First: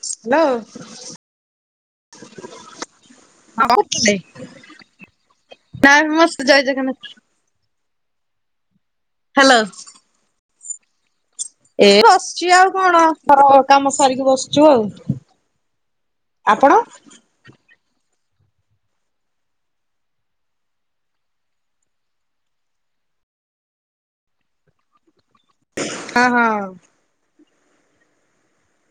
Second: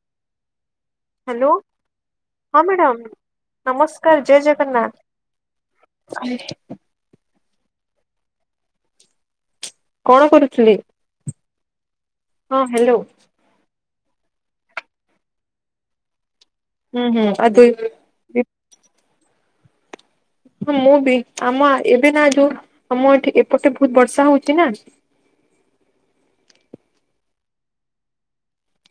Hello. Hello. ହଁ madam. ନମସ୍କାର ଜୟ ଜଗନ୍ନାଥ। ଗାଏ ମସ୍ତ ଜୟ ଜଗନ୍ନାଥ। ହ୍ୟାଲୋ। କଣ କରୁଚୁଲି? ଏ ବସିଛି ଆଉ କଣ? ହ କାମ ସାରିକି ବସଛୁ ଆଉ ଆପଣ? ହୁଁ ହୁଁ ଆଦାୟୀ ହୁଏ। ହଁ ମୁଁ ବି ଆମ ଏବେ ନା ଯୋଉ ଆମ ଏଠି ଏପଟେ ବହୁତ ବର୍ଷା ହଉଛି ନା ହଁ ହଁ।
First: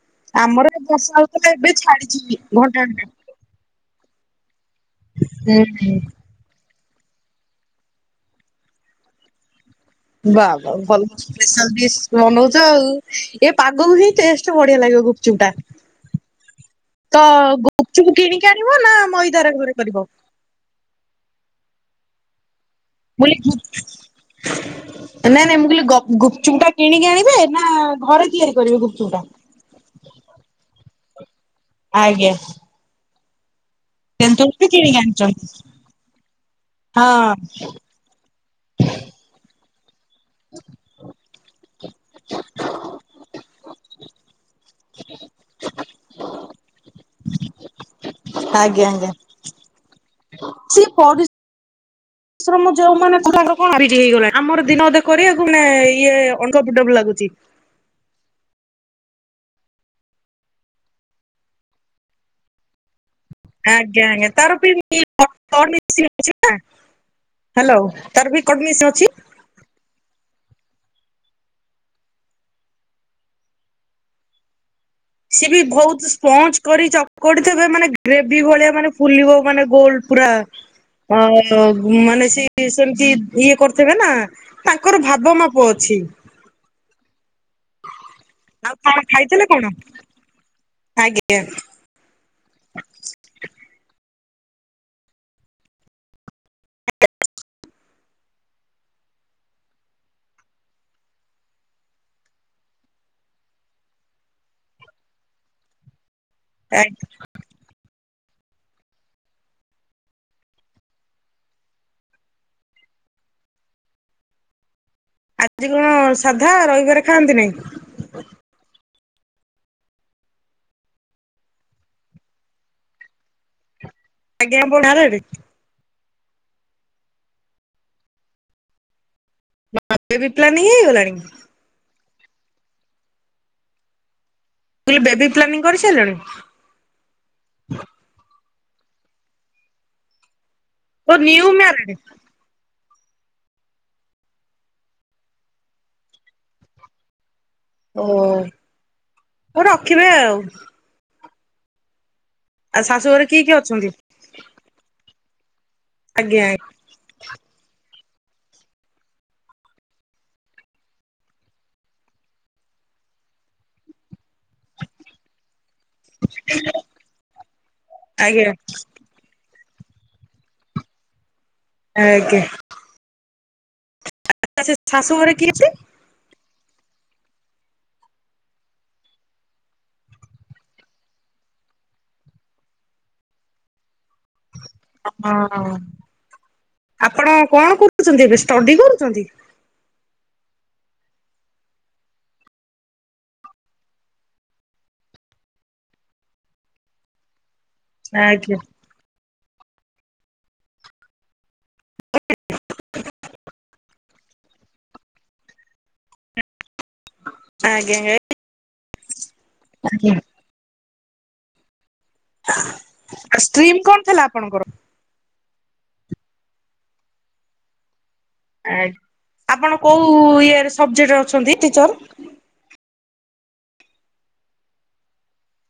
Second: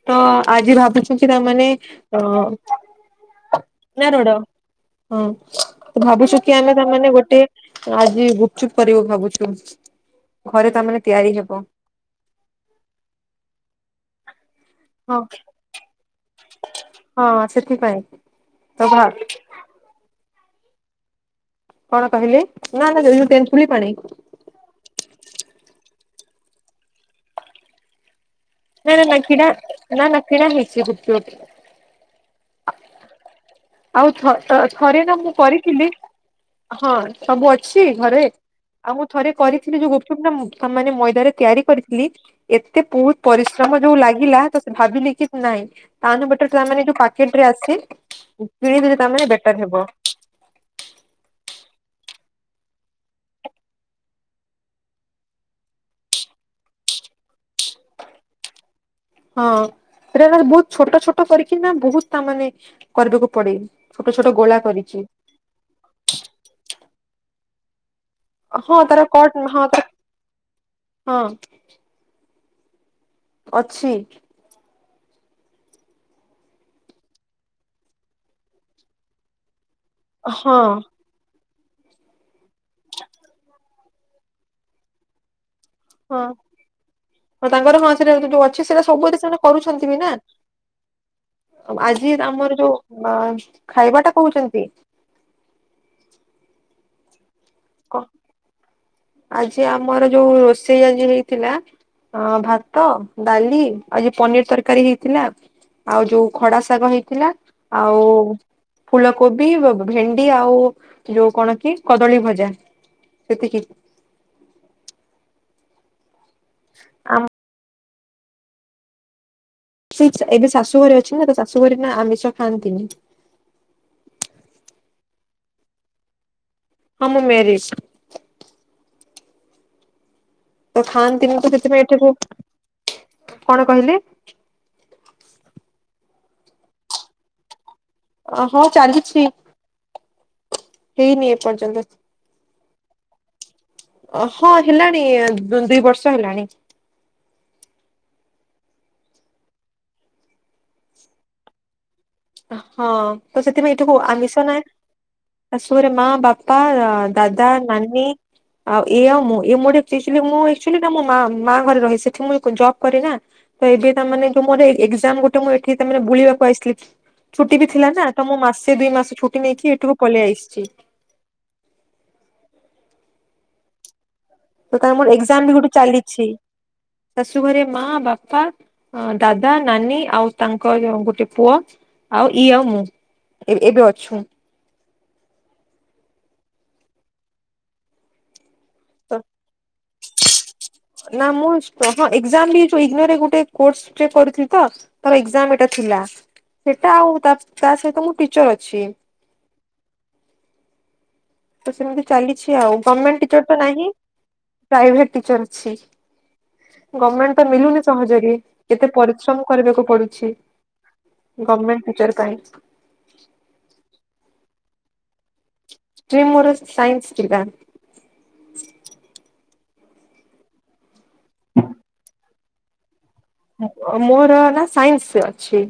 ତ ଆମର ଆଜି ଏ ବର୍ଷା ଭାବୁଛନ୍ତି ହଉଥିଲା ତାମାନେ ଏବେ ଛାଡିଛି ଘଣ୍ଟା ଘଣ୍ଟା। ଅ ନା ରୋଡ ହଁ ହୁଁ ହୁଁ। ତୁ ଭାବୁଛୁ କି ଆମେ ତାମାନେେ ଗୋଟେ ଆଜି ଗୁପଚୁପ କରିବୁ ଭାବୁଛୁ। ବା ଘରେ ବା ତାମାନେ ଭଲା ତିଆରି ହେବ ସ୍ପୈସାଲ ଡିସ୍ ବନଉଛ ଆଉ ଏ ପାଗ ହିଁ ଟେଷ୍ଟ୍ ତୋ ବଢିଆ ଲାଗିବ ହଁ ଗୁପଚୁପ ଟା। ତ ହଁ ସେଥିପାଇଁ ଗପଚୁକୁ କିଣିକି ଆଣିବ ତ ନା ଭା ମଇଦାରେ ଘରେ କରିବ। କଣ କହିଲେ? ନା ନା [unintelligible] ଯୋଉ ତେନ୍ତୁଳି ପାଣି ନାଇଁ ନାଇଁ ମୁଁ କହିଲି ଗ ଗୁପଚୁପ୍ ଟା କିଣିକି ଆଣିବେ ନା ଘରେ ତିଆରି? କରିବେ ଗୁପଚୁପ୍ ନା-ନା-ନା ଟା? କିଣା ନା-ନା କିଣା ହେଇଚି ଗୁପ୍ ଚୁପ୍। ଆଜ୍ଞା। ଆଉ ଥ ତେନ୍ତୁଳି ବି କିଣିକି ଥରେ ନା ମୁଁ ଆଣିଛନ୍ତି କରିଥିଲି, ହଁ ସବୁ ଅଛି। ଘରେ, ଆଉ ମୁଁ ଥରେ କରିଥିଲି ଯୋଉ ଗୁପଚୁପ ଟା ମାନେ ମଇଦାରେ ତିଆରି କରିଥିଲି। ଏତେ ବହୁତ ପରିଶ୍ରମ ଯୋଉ ଲାଗିଲା ତ ଭାବିଲି କି ନାଇଁ ଟାଉନବଟର ମାନେ ଯୋଉ ପ୍ୟାକେଟ ରେ ଆସେ ଆଜ୍ଞା କିଣିଦଲେ ଆଜ୍ଞା। ତାମାନେ ବେଟର ହେବ‌। ସେ। [unintelligible] ପରିଶ୍ରମ ଯୋଉ ମାନେ କଲା କ୍ଲାରିଟ ହେଇଗଲାଣି। ଆମର ଦିନ ଅଧେ କରିବାକୁ ମାନେ ଇଏ ଅଙ୍ଗ ବିଣ୍ଡବ ଲାଗୁଚି। ହଁ ସେଇଟା ତାର ବହୁତ ଛୋଟ ଛୋଟ କରିକି ନା ବହୁତ ତା ମାନେ କରିବାକୁ ପଡ଼େ, ଆଜ୍ଞା ଛୋଟ ଆଜ୍ଞା ଛୋଟ ତାର ଗୋଳା କରିକି। [unintelligible] ହ୍ୟାଲୋ। ତାର ବି କଟ ହଁ ମେସିନ୍ ତାର ଅଛି। କଟ ହଁ ତାର ହଁ। ଅଛି। ସିଏ ବି ବହୁତ ସ୍ପଞ୍ଜ କରି ଚକଟି ଥେବେ, ମାନେ ଗ୍ରେଭି ଭଳିଆ ମାନେ ଫୁଲିବ ମାନେ ଗୋଲ। ପୁରା ହଁ ଅ ମାନେ ସେ ସେମିତି ଇଏ କର ସେମାନେ ନା ତାଙ୍କର ଭାବ ମାପ ଅଛି। ହଁ। ହଁ ତାଙ୍କର ହଁ ସେରା ଯୋଉ ଅ ସେ ଆଉ ସେରା କଣ ସବୁବେଳେ ସେମାନେ ଖାଇଥିଲେ କଣ? କରୁଛନ୍ତି ବି ନା। ଆଜ୍ଞା ଆଉ ଆ ଯିଏ ଆମର ଯୋଉ ଖାଇବା ଟା କହୁଛନ୍ତି କ, ଆଜି ଆମର ଯୋଉ ରୋଷେଇ ଆଜି ହେଇଥିଲା ଅ ଭାତ, ଡାଲି ଆଉ ଯୋଉ ପନିର ତରକାରୀ ହେଇଥିଲା। ଆଉ ଯୋଉ ଖଡା ଶାଗ ହେଇଥିଲା। ଆଉ ଫୁଲକୋବି, ଭେଣ୍ଡି ଆଉ ଯୋଉ କଣ କି କଦଳୀ ଭଜା। ସେତିକି ଆଜି କଣ ସାଧା ରଇବାରେ ଆମ ଖାଆନ୍ତିନି। ଏବେ ଶାଶୁଘରେ ଅଛ, ଶାଶୁଘରେ ନା ଆମିଷ ଖାଆନ୍ତିନି। ଆଜ୍ଞା। [unintelligible] ହଁ ମୁଁ ମ୍ୟାରେଜ। ବେବି ପ୍ଲାନିଙ୍ଗ ତ ଖାଆନ୍ତିନି ତ ସେଥିପାଇଁ ଏଠି ମୁଁ, କଣ କହିଲେ? ମୁଁ କହିଲି ବେବି ପ୍ଲାନିଂ କରିସାରିଲଣି? ହଁ, ଚାଲିଛି ଓ ହେଇନି ନିଉ ଏପର୍ଯ୍ୟନ୍ତ। ମ୍ୟାରେଡ ହଁ, ହେଲାଣି ଦୁଇ ବର୍ଷ ହେଲାଣି। ଓ ରଖିବେ ଆଉ। ଆଉ ହଁ। ଶାଶୁଘରେ କିଏ ତ କିଏ ସେଥିପାଇଁ ଅଛନ୍ତି? ଏଠିକୁ ଆମିଷ ନାଇଁ। ଶାଶୁ ଘରେ ମା ଆଜ୍ଞା ବାପା ଆ ଦାଦା, ନନୀ ଆଉ ଇଏ ଆଉ ମୁଁ। [unintelligible] ମୁଁ ଆକଚୁଆଲି ମୋ ମା ମା ଘରେ ରହେ। ସେଠି ମୁଁ ଜବ୍ କରେ ନା। ତ ଏବେ ତାମାନେ ମୋର ଏଜ୍ଜାମ୍ ଗୋ ଟେ, ମୁଁ ଏଠି ତାମାନେ ବୁଲିବାକୁ ଆସଥିଲି। ଛୁଟି ବି ଥିଲା ନା। ତ ମୁଁ ଆଜ୍ଞା ମାସେ ଦୁଇ ମାସ ଛୁଟି ନେଇକି ଏଠୁ ପଲେଇ ଆସିଚି। ଆଜ୍ଞା। ସେ ତ ତା ମୋର ଶାଶୁଘରେ ଏକ୍ଜାମ କିଏ ବି ଅଛି? ଗୋଟେ ଚାଲିଛି ଶାଶୁ ଘରେ ମା, ବାପା ଅ ଦାଦା, ନାନୀ ଆଉ ତାଙ୍କର ଗୋଟେ ପୁଅ ଆଉ ଇଏ ଆଉ ମୁଁ। ଏ ଏବେ ଅଛୁ। ଅ ହଁ। ଆପଣ କଣ କରୁଛନ୍ତି ଏବେ ଷ୍ଟଡି କରୁ [unintelligible] [inaudible] ନା ମୁଁ ହଁ ଏଜ୍ଜାମ୍ ବି ଇଗନୋରେ ଗୋଟେ କୋର୍ସ ଟେ କରୁଚି ତ। ମୋର ଏଜ୍ଜାମ୍ ଏଟା ଥିଲା। ସେଟା ଆଉ ତା ସହିତ ମୁଁ ଟିଚର ଆଜ୍ଞା ଅଛି। ତ ସେମିତି ଚାଲିଚି ଆଉ। ଗମେଣ୍ଟ ଟିଚର ତ ନାହିଁ, ପ୍ରାଇଭେଟ୍ ଟିଚର ଅଛି। ଗମେଣ୍ଟ ତ ମିଳୁନି ଆଜ୍ଞା ସହଜରେ କେତେ ପରିଶ୍ରମ କରିବାକୁ ଆଜ୍ଞା। ପଡୁଛି। ଗମେଣ୍ଟ ଟିଚର ପାଇଁ। ଷ୍ଟ୍ରିମ କଣ ଥିଲା ଆପଣଙ୍କର? ଷ୍ଟ୍ରିମ ମୋର ସାଇନ୍ସ ଥିଲା। ଆ ଆପଣ କୋଉ ଇଏରେ ସବଜେକ୍ଟରେ ଅଛନ୍ତି ଟିଚର? ଅ ମୋର ହେଲା ସାଇନ୍ସ ଅଛି।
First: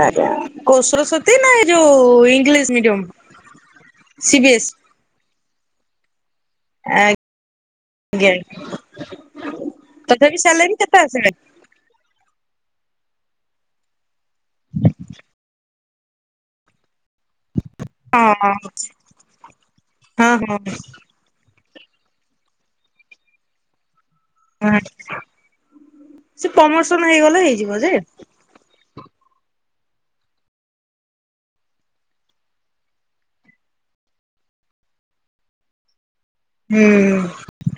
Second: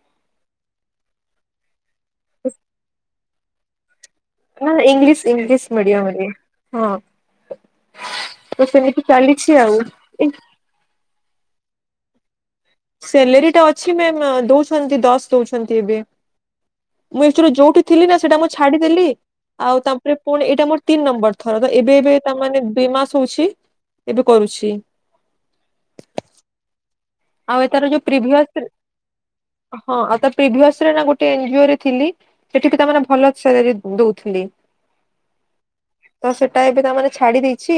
ଆଜ୍ଞା କୋଉ ସରସ୍ଵତୀ ନା ଏ ଯୋଉ English medium C B S ନା ନା ଇଂଲିଶ ଇଂଲିଶ ମିଡିୟମ ରେ। ହଁ ଆଜ୍ଞା। ତ ସେମିତି ଚାଲିଛି ଆଉ ଏଇ ଟା ଆସି ନାଇ ସ୍ୟାଲେରୀଟା ଅଛି ମ୍ୟାମ ଦଉଛନ୍ତି ଦଶ ଦଉଛନ୍ତି ଏବେ। ମୁଁ ଏକ୍ଚୋଲି ଯୋଉଠି ଥିଲ ନା ହଁ ସେଇଟା ମୁଁ ଛାଡିଦେଲି ଆଉ ତାପରେ ହଁ ପୁଣି ହଁ ଏଇଟା ମୋର ତିନି ନମ୍ବର। ଥର ତ ଏବେ ଏବେ ତାମାନେ ଦୁଇ ମାସ ହଉଛି ଏବେ କରୁଛି। ହଁ ସେ ପମୋସନ ହେଇଗଲା ଆଉ ଏ ହେଇଯିବ ତାର ଯେ। ଯୋଉ ହଁ ପ୍ରିଭିୟସ ଆଉ ପ୍ରିଭିଅସରେ ନା ଗୋଟେ ଏନ୍ଜିଓରେ ଥିଲି। ସେଠିକି ତାମାନେ ଭଲ ସ୍ୟାଲେରୀ ଦୋଉଥିଲେ। [inaudible] ତ ସେଟା ଏବେ ହୁଁ ତାମାନେ ଛାଡ଼ି ଦେଇଚି।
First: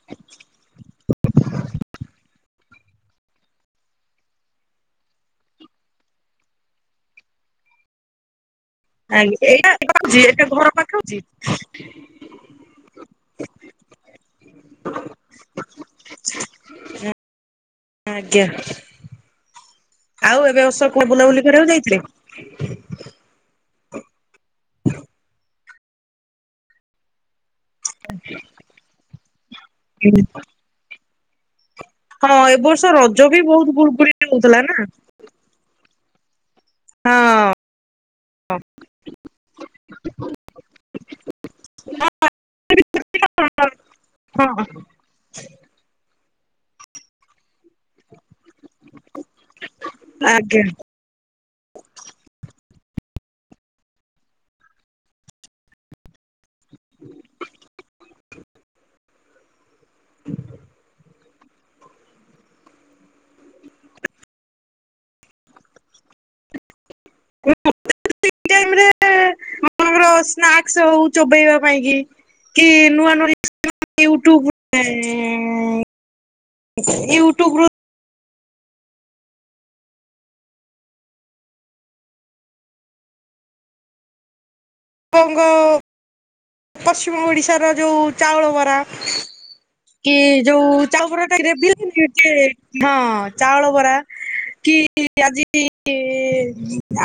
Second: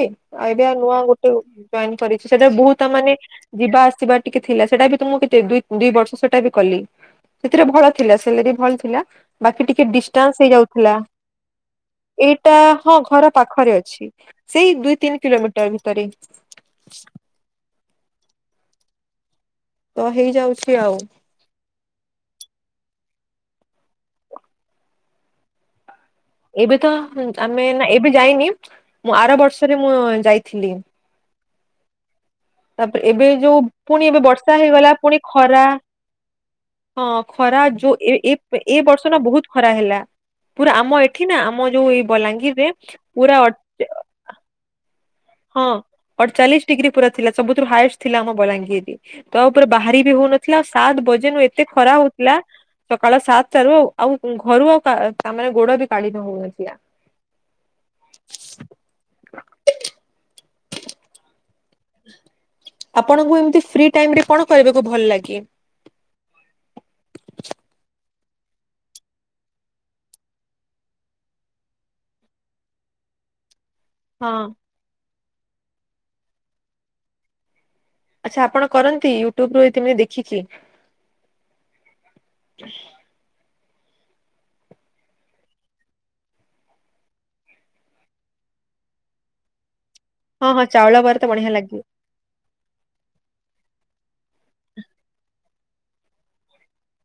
ଆଇଡ଼ିଆ ନୂଆ ଗୋଟେ ଉ ବ୍ୟାଙ୍କ କରିଚି ସେଟା ବୋହୁତ ତା ମାନେ ଯିବା ଆସିବା ଟିକେ ଥିଲା। ସେଟା ବି ତୁମକୁ କେତେ ଦୁ ଦିଇ ବର୍ଷ ସେଟା ବି କଲି। ସେଥିରେ ଭଲ ଥିଲା ସ୍ୟାଲେରୀ ଭଲ ଥିଲା ଆଜ୍ଞା ବାକି ଏଇଟା ଟିକେ ପାଉଛି ଏଇଟା ଡିଷ୍ଟାନ୍ସ ହେଇ ଘର ଯାଉଥିଲା। ପାଖାଉଛି ଏଇଟା ହଁ ଘର ପାଖରେ ଅଛି। ସେଇ ଦୁଇ ତିନି କିଲୋମିଟର ଭିତରେ। ହଁ ଆଜ୍ଞା। ତ ଆଉ ଏବେ ହେଇଯାଉଛି ଆଉ। ଅସୋକପୁର ବୁଲାବୁଲି କରିବାକୁ ଯାଇଥିଲେ ହଲ [inaudible] ଏବେ ତ ଆମେ ନା ଏବେ ଯାଇନି ମୁଁ ଆର ବର୍ଷରେ ମୁଁ ଯାଇଥିଲି। ହଁ ଏବ ବର୍ଷ ତାପରେ ଏବେ ରଜ ବି ଯୋଉ ବୋହୁତ ପୁଣି ଗୁଳଗୁଳି ଏବେ ଟା ବର୍ଷା ହୋଉଥିଲା ନା। ହେଇଗଲା ପୁଣି ଖରା ହଁ ଖରା ଯୋ ଏ ଏପ୍ ଏ ବର୍ଷ ନା ବୋହୁତ ଖରା ହେଲା। ପୁରା ଆମ ଏଠି ନା ଆମ ଯୋଉ ଏଇ ବଲାଙ୍ଗୀରରେ ପୁରା ହଁ। ହଁ ଅଡଚାଳିଶ ଡିଗ୍ରୀ ପୁରା ଥିଲା ସବୁଠୁ ହାଏଷ୍ଟ ଥିଲା ଆମ ବଲାଙ୍ଗୀରରେ। ତା ଉପରେ ବାହାରି ବି ହୋଉନଥିଲା ଆଜ୍ଞା ଆଉ ଏଇ ସାତ୍ ବଜେନୁ ଏତେ ଖରା ହୋଉ ଥିଲା ସକାଳ ସାତଟାରୁ ଆଉ ଆଉ ଘରୁ ଆଉ କା କାମରେ ଗୋଡ ବି କାଢି ହୋଉନଥିଲା। [inaudible] ଆପଣଙ୍କୁ ଏମିତି ଫ୍ରି ଟାଇମ ରେ କଣ କରିବାକୁ ଭଲ ଲାଗେ? [unintelligible] ଟାଇମରେ ଆପଣଙ୍କର ସ୍ନାକ୍ସ ହୋଉ ଚୋବେଇବା ପାଇଁ କି କି ନୂଆ ନୂଆ [unintelligible] ହଁ ୟୁଟୁବ ରୁ ଥାଏ ଏଁ ୟୁଟୁବରୁ ଆଛା ଆପଣ କରନ୍ତି ୟୁଟୁବ ରୁ ଏତିମେ ଦେଖିକି? [unintelligible] ପଶ୍ଚିମ ଓଡ଼ିଶାର ଯୋଉ ଚାଉଳ ବରା କି ହଁ ହଁ ଯୋଉ ଚାଉଳ ବରା ତ ଚାହୁପର ତାଇ ବଢିଆ ରେ ଲାଗେ ଦିଅନ୍ତିନି ଚେ ହଁ ଚାଉଳ ବରା କି ଆଜି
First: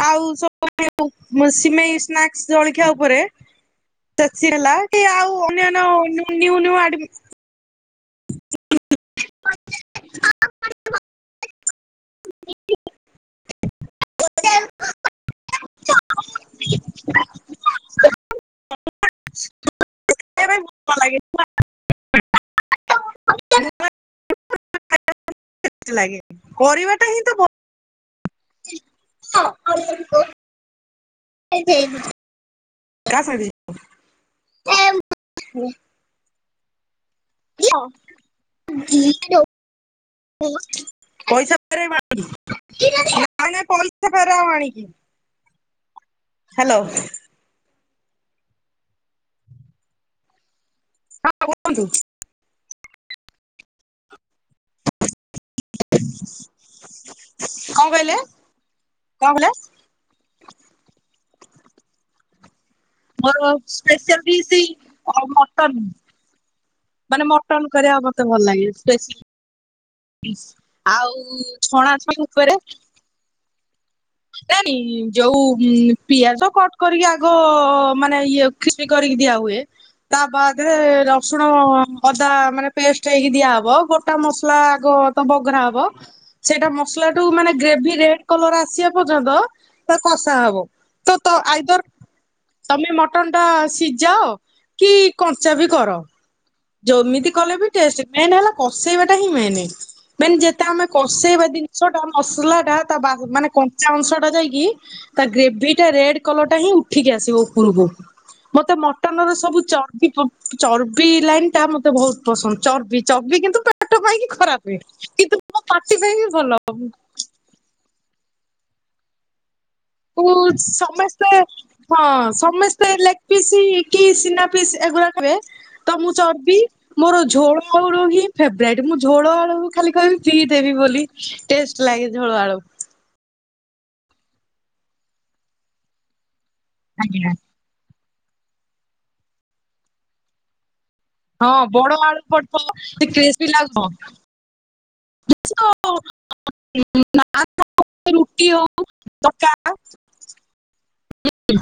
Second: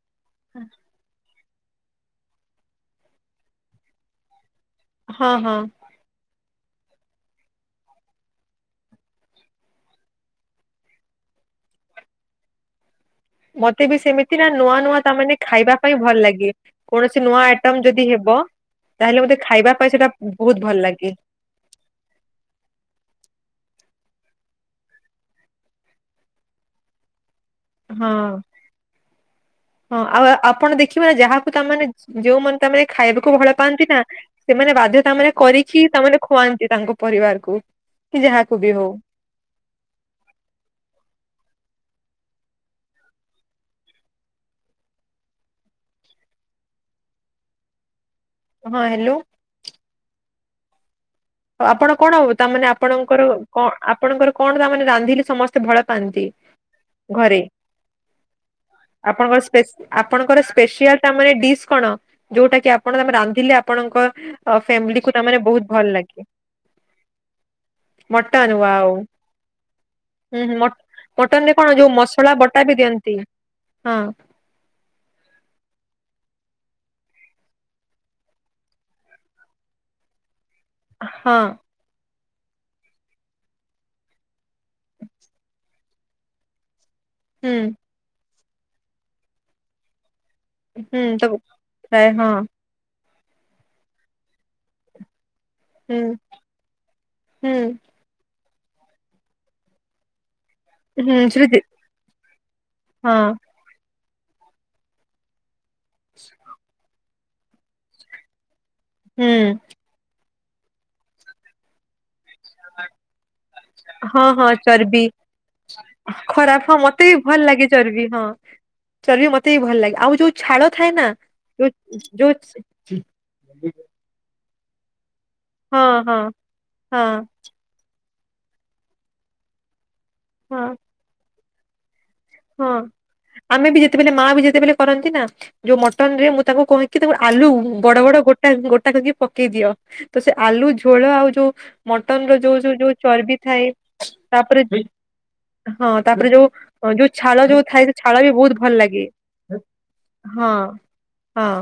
ଆଉ ହୁଁ। ପୁ ମେସିମେଇ ସ୍ନାକ୍ସ ଜଳଖିଆ ଓପରେ ତା ଚି ହେଲା କି ହଁ ଆଉ ହଁ। ଅନ୍ୟାନ୍ୟ ନୁ ନିୟୁ ନିୟୁ ଆଡ଼ମିସ୍ [inaudible] ମତେ ବି ସେମିତି ନା ନୂଆ ନୂଆ ତା ମାନେ ଖାଇବା ପାଇଁ ଭଲ ଲାଗେ। କୌଣସି ନୂଆ ଆଇଟମ ଯଦି ହେବ ତାହେଲେ ମତେ ଖାଇବା ପାଇଁ ସେଇଟା ବୋହୁତ ଭଲ ଲାଗେ। [unintelligible] କରିବାଟା ହିଁ ତ ଭ ହଁ ସାଙ୍ଗରେ ହଁ ପଇସା ଆଉ ଆପଣ ଦେଖିବେ ନା ଯାହାକୁ ତାମାନେ ଯୋଉ ମାନେ ତାମାନେ ଖାଇବାକୁ ଭଲ ପାଆନ୍ତି ନା ସେମାନେ ବାଧ୍ୟତାମାନେ କରିକି ତାମାନେ ଖୁଆନ୍ତି ତାଙ୍କ ପରିବାର କି ଯାହାକୁ ବି ହଉ। ହ [inaudible] ପଇସା ଫେରେଇବ ଆଣିକି ପଇସା ଫେରାଅ ଆଣିକି ହ୍ୟାଲୋ। ହଁ ହ୍ୟାଲୋ। ହଁ କୁହନ୍ତୁ ଆପଣ କଣ ହବ ତାମାନେ ଆପଣଙ୍କର କ ଆପଣଙ୍କର କଣ ତାମାନେ ରାନ୍ଧିଲେ ସମସ୍ତ ଭଲ ପାଆନ୍ତି ଘରେ କଣ କହିଲେ କଣ ଆପଣଙ୍କ କହିଲେ? ସ୍ପେସି ଆପଣଙ୍କର ସ୍ପେସିଆଲ ତାମାନେ ଡିସ୍ କଣ? ଯୋଉଟା କିି ଆପଣ ତମେ ମୋର ରାନ୍ଧିଲେ ଆପଣଙ୍କ ସ୍ପେଶାଲ ଡିସ୍ ଅ ଫ୍ୟାମିଲି କୁ ଆଉ ବହୁତ ମଟନ ଭଲ ଲାଗେ? ମାନେ ମଟନ କରିବା ମତେ ଭଲ ମଟନ ଲାଗେ ୱାଓ ସ୍ପେସି ହୁଁ ହୁଁ ଆଉ ମଟନ ରେ କଣ ଯୋଉ ଛଣା ଛନି ମସଲା ଉପରେ। ବଟା ବି ଦିଅନ୍ତି ହଁ ତାନି ଯୋଉ ପିଆଜ କଟ କରିକି ଆଗ ମାନେ ଇଏ ଖୀଚୀ କରିକି ଦିଆ ହୁଏ। ତା ବାଦେ ହଁ ରସୁଣ ଅଦା ମାନେ ପେଷ୍ଟ ହେଇକି ଦିଆହବ ଗୋଟା ମସଲା କ ତ ବଗରା ହବ ସେଇଟା ମସଲା ଟୁ ମାନେ ହୁଁ ଗ୍ରେଭି ରେ କଲର ଆସିବା ପର୍ଯ୍ୟନ୍ତ ତ କଷା ହବ ତ ତ ଆଇଦର ପ୍ରାୟ ହଁ ତମେ ମଟନ ଟା ସିଝାଅ କି କଞ୍ଚା ବି କର ହୁଁ ଯୋମିତି କଲେ ହୁଁ ବି ଟେଷ୍ଟ ମେନ୍ ହେଲା କଷେଇବା ଟା ହିଁ ମେନେ ମେନ ଯେତେ ଆମେ ହୁଁ କଷେଇବା ଶ୍ରୁତି ଜିନିଷ ଟା ମସଲା ଟା ତା ହଁ ମାନେ ଅଂଶ ଟା ଯାଇକି ତା ଗ୍ରେଭି ଟା ରେଡ୍ କଲର ଟା ହିଁ ଉଠିକି ଆସିବ ଉପରକୁ। ମତେ ମଟନ ହୁଁ ର ସବୁ ଚର୍ବି ଚର୍ବି ଲାଇନ୍ ଟା ମତେ ବହୁତ ପସନ୍ଦ ଚର୍ବି ଚର୍ବି କିନ୍ତୁ ପେଟ ହଁ ପାଇଁକି ହଁ ଖରାପେ ଚର୍ବି କିନ୍ତୁ ମ ପାଟି ପାଇଁ କି ଭଲ ଖରାପ ହଁ ମତେ ବି ଭଲ ଲାଗେ ଚର୍ବି ହଁ ଚର୍ବି ମତେ ବି ଭଲ ଲାଗେ। ଆଉ କୁ ଯୋଉ ଛାଳ ଥାଏ ନା ସମସ୍ତେ ଯୋଉ ହଁ ଯୋଉ ସମ ଲେଗ ପିସ୍ କି ସିନା ପିସ୍ ଏଗୁଡା କରେ ତ ହଁ ମୁଁ ହଁ ଚର୍ବି ହଁ ମୋର ଝୋଳ ମୋର ହିଁ ଫେବରାଇଟ ମୁଁ ଝୋଳ ଆଳୁ ଖାଲି କହିବି ପିଇ ହଁ ଦେବି ବୋଲି ଟେଷ୍ଟ ଲାଗେ ଝୋଳ ଆଳୁ। ହଁ ଆମେ ବି ଯେତେବେଲେ ମା ବି ଯେତେବେଲେ କରନ୍ତି ନା ଯୋଉ ମଟନରେ ମୁଁ ତାଙ୍କୁ କହିକି ତାଙ୍କୁ ଆଜ୍ଞା ଆଲୁ ବଡ ବଡ ଗୋଟା ଗୋଟା କରିକି ପକେଇ ଦିଅ ତ ସେ ଆଲୁ ଝୋଳ ଆଉ ଯୋଉ ହଁ ବଡ ମଟନ ଆଳୁ ର ଯୋଉ ଯୋଉ ପଡିଥିବ ଯୋଉ ସେ ଚର୍ବି କ୍ରିସ୍ପି ଥାଏ। ଲାଗୁଥିବ ତାପରେ [unintelligible] ହଁ ତାପରେ ଯୋଉ ଯୋଉ ଛାଳ ଯୋଉ ଥାଏ ସେ ଛାଳ ବି ରୁଟି ବହୁତ ଭଲ ହଉ ଲାଗେ ତରକା ହଁ। ହଁ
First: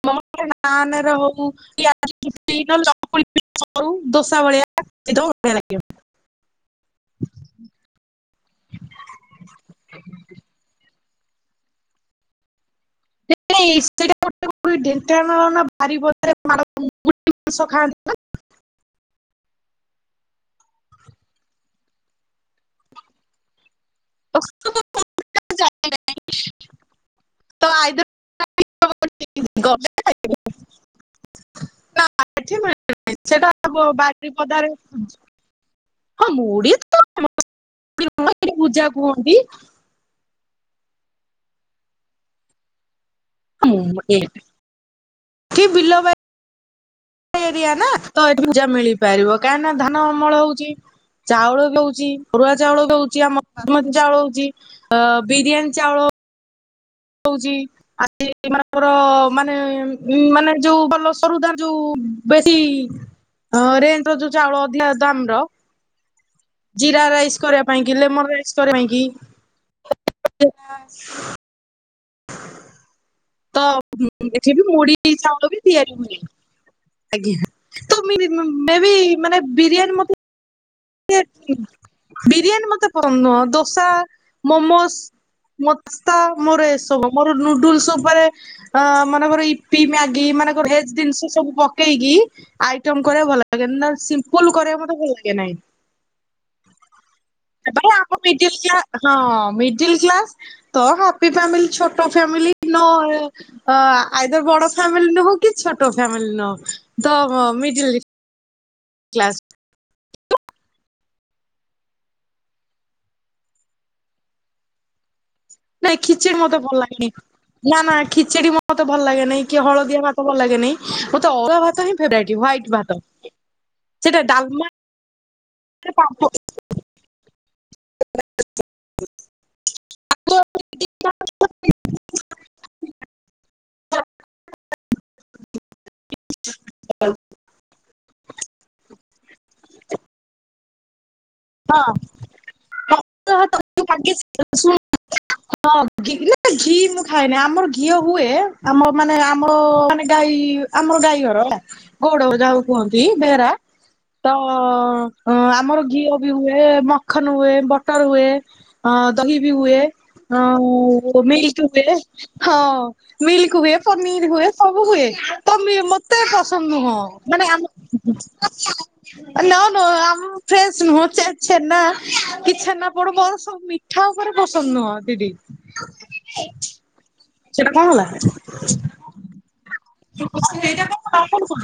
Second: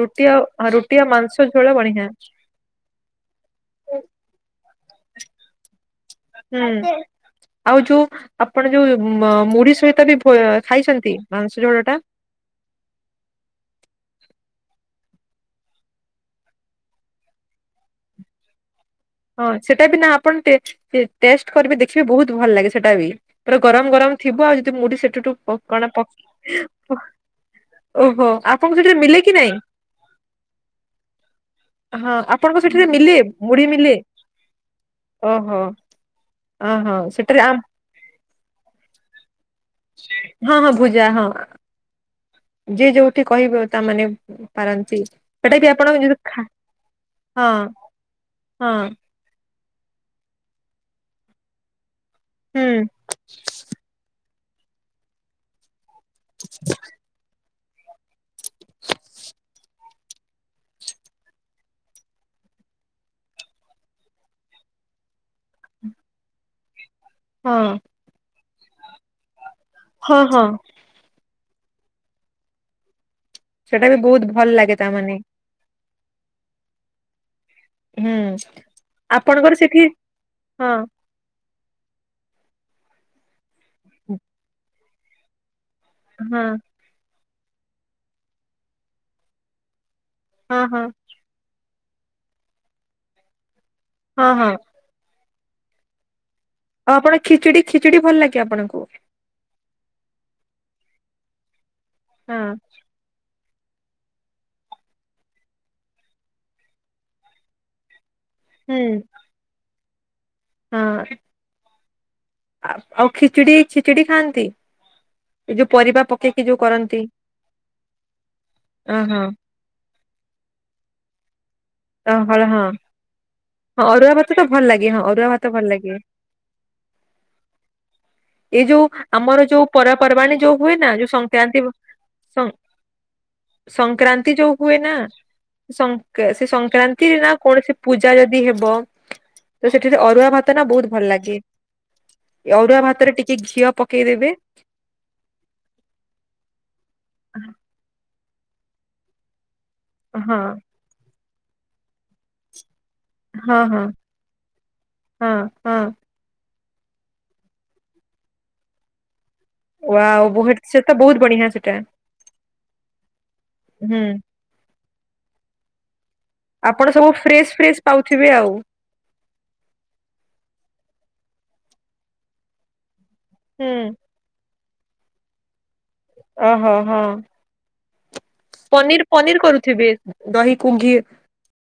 ରୁଟିଆ ରୁଟିଆ ହଉ ମାଂସ ଝୋଳ କି ବଢି [unintelligible] [unintelligible] ଚକୁଳି ପିଠା ହଉ ଦୋସା ଭଳିଆ [unintelligible] ବଢ଼ିଆ ଲାଗିବ। ହୁଁ ଆଉ ଯୋଉ ଆପଣ ଯୋଉ ମ ମୁଢି ସହିତ ବି ଖାଇଛନ୍ତି ମାଂସ ଝୋଳଟା? ନାଇ ସେଇ [unintelligible] [unintelligible] ଢ଼େଙ୍କାନାଳ ନା ବାରିପଦା ମୁଢ଼ି ମାଁସ ଖାଆନ୍ତି ନା। ହଁ ସେଟା ବି ନା ଆପଣ ଟେ ଟେଷ୍ଟ କରିବେ ଦେଖିବେ ବହୁତ ଭଲ ଲାଗେ ସେଟା ବି ପୁରା ଗରମ ଗରମ। ଥିବ ଆଉ ଯଦି ମୁଢି ସେଠୁଠୁ କଣ ଇ ଓ ତ ଆଇଦର ଓହୋ ଆପଣଙ୍କୁ ସେଠୀ ମିଲେ କି ନାଇଁ। ହଁ ଆପଣଙ୍କ ସେଠି ମିଲେ ସେଟା ମୁଢି ଆମ ମିଲେ? ମୁଢି ପଦାରେ [inaudible] ଓହୋ ହଁ ଓହୋ ସେଠାରେ ଆ ଏଠି ପୂଜା କୁହନ୍ତି ହଁ ହଁ ଭୂଜା ହଁ। ଯିଏ ଯୋଉଠି କହିବେ ତାମାନେ ମୁଁ ପାରନ୍ତି ସେଟା ଏଠି ବି ଆପଣ ବିଲ ଯଦି ଖା ହଁ ଏରିଆ ନା ତ ଏଠି ଭୂଜା ହଁ ମିଳିପାରିବ କାହିଁକି ନା ଧାନ ଅମଳ ହଉଛି ଚାଉଳ ବି ହଉଛି। ହଉଛି ଅରୁଆ ହୁଁ ଚାଉଳ ବି ହଉଛି ଆମ ଚାଉଳ ହଉଛି ଅ ବିରିୟାନୀ ଚାଉଳ [unintelligible] ହଉଛି ଆଜିଏଇ ମାନଙ୍କର ମାନେ [inaudible] ଉ ମାନେ ଯୋଉ ଭଲ ସରୁଦାର ଯୋଉ ବେଶୀ। ହଁ ରେଣ୍ଟର ଯୋଉ ଚାଉଳ ଅଧିକା ଦାମର ଜିରା ରାଇସ। ହଁ କରିବା ପାଇଁ କି ଲେମନ ରାଇସ୍ କରିବା ପାଇଁ କି। ହଁ ହଁ। ହ ତ ସେଟା ବି ବହୁତ ଭଲ ଏଠିବି ଲାଗେ ମୁଡ଼କି ତାମାନେ ଚାଉଳ ବି। ତିଆରି ହୁଏ ଆଜ୍ଞା ହୁଁ ତମେ ବି ମେ ବି ମାନେ ଆପଣଙ୍କର ସେଠି ବିରିୟାନି ମତେ ହଁ। ବିରିୟାନୀ ମତେ ପ ଦୋସା ହଁ ମୋମୋସ। ମସ୍ତା ମୋର ହଁ ଏ ସବୁ ମୋର ନୁଡୁଲସ ଉପରେ ଅ ମାନେ ମୋର ଇପ। ପି ମାଗି ହଁ ମାନେଗୋଟେ ହଁ ଭେଜ ଜିନିଷ ସବୁ ପକେଇକି ଆଇଟମ କରିବାକୁ ଭଲ ଲାଗେ ନ ହଁ ସିମ୍ପଲ କରିବାକୁ ମୋତେ ଭଲ ଲାଗେ ନାଇଁ। ଆଉ ଆପଣ ଖିଚଡି ଭାଇ ଖିଚଡି ଭଲ ଆମ ଲାଗେ ମିଡିଲ କ୍ଲା ଆପଣଙ୍କୁ? ହଁ ମିଡିଲ କ୍ଲାସ ତ ହାପି ଫାମିଲି ଛୋଟ ହଁ ଫ୍ୟାମିଲି ନ ଅ ଆଇଦର ବଡ ଫ୍ୟାମିଲି ନୁହୁଁ କି ଛୋଟ ଫ୍ୟାମିଲି ନୁହଁ ତ ମିଡିଲ। ହୁଁ। କ୍ଲାସ୍। ହଁ। ଆ ଆଉ ଖିଚଡ଼ି ଖିଚଡ଼ି ଖାଆନ୍ତି। ଏ ଯୋଉ ନାଇଁ ପରିବା ଖିଚଡି ପକେଇକି ଯୋଉ ମତେ ଭଲ କରନ୍ତି ଲାଗେନି ନା ନା ଖିଚଡି ମତେ ଅ ଭଲ ଲାଗେ ହଁ ନାଇଁ। କି ହଳଦିଆ ଭାତ ଭଲ ଲାଗେ ନେଇଁ ମତେ ଅରୁଆ ଭାତ ହିଁ ଫେବରାଇଟ ହଁ ହ୍ୱାଇଟ୍ ଭାତ। ହଁ ଅରୁଆ ସେଇଟା ଭାତ ତ ଡାଲମା ଭଲ ଲାଗେ ହଁ ଅରୁଆ ଭାତ ଭଲ ଲାଗେ। ଏଇ ଯୋଉ ଆମର ଯୋଉ ପର୍ବପର୍ବାଣୀ ଯୋଉ ହୁଏ ନା ଯୋଉ ସଂକ୍ରାନ୍ତି ସଂକ୍ରାନ୍ତି ଯୋଉ ହୁଏ ନା। ସଂକ୍ରା ସେ ସଂକ୍ରାନ୍ତି ନା କୌଣସି ପୂ ଯଦି ହେବ ତ ସେଠି ସେ ଅରୁଆ ଭାତ ନା ବହୁତ ଭଲ ଲାଗେ। ଅଡୁଆ ଭାତରେ ଟିକେ ଘିଅ ପକେଇଦେବେ। ଆ [inaudible] ହଁ ନା ଘି ମୁଁ ଖାଏନି ହଁ ଆମର ଘିଅ ହୁଏ ଆମ ମାନେ ଆମର ମାନେ ଗାଈ ଆମର ଗାଈ ଘର ହେଲା ଗଉଡ ଯାଉ କୁହନ୍ତି ବେହେରା ହଁ ହଁ ତ ହଁ ଆମର ହଁ। ଘିଅ ବି ହୁଏ ମଖନ ହୁଏ ବଟର ହୁଏ ଦହି ବି ହୁଏ। ୱାଓ ବହୁତ୍ ସେ ତ ବହୁତ ହଁ ବଢିଆ ମିଲ୍କ ସେଟା। ହୁଏ ହଁ ମିଲ୍କ ହୁଏ ହୁଁ। ପନିର ହୁଏ। ସବୁ ହୁଏ ତ ମି ମତେ ପସନ୍ଦ ଆପଣ ନୁହଁ ସବୁ ମାନେ ଫ୍ରେଶ୍ ଆମ ଫ୍ରେଶ୍ ପାଉଥିବେ ଆଉ। ନ ନୁହ ଆମ ଫ୍ରେଶ ନୁହଁ ଛେନା କି ଛେନା ପୋଡ଼ ମୋର ହୁଁ ମିଠା ଉପରେ ପସନ୍ଦ ନୁହଁ ଦିଦି। ଏ ହଁ ହଁ। ସେଟା କଣ ହେଲା ସେଇଠି ପନିର କରୁଥିବେ। ଦହିକୁ ଏଇଟା ଘିଅ କଣ କ କର [inaudible]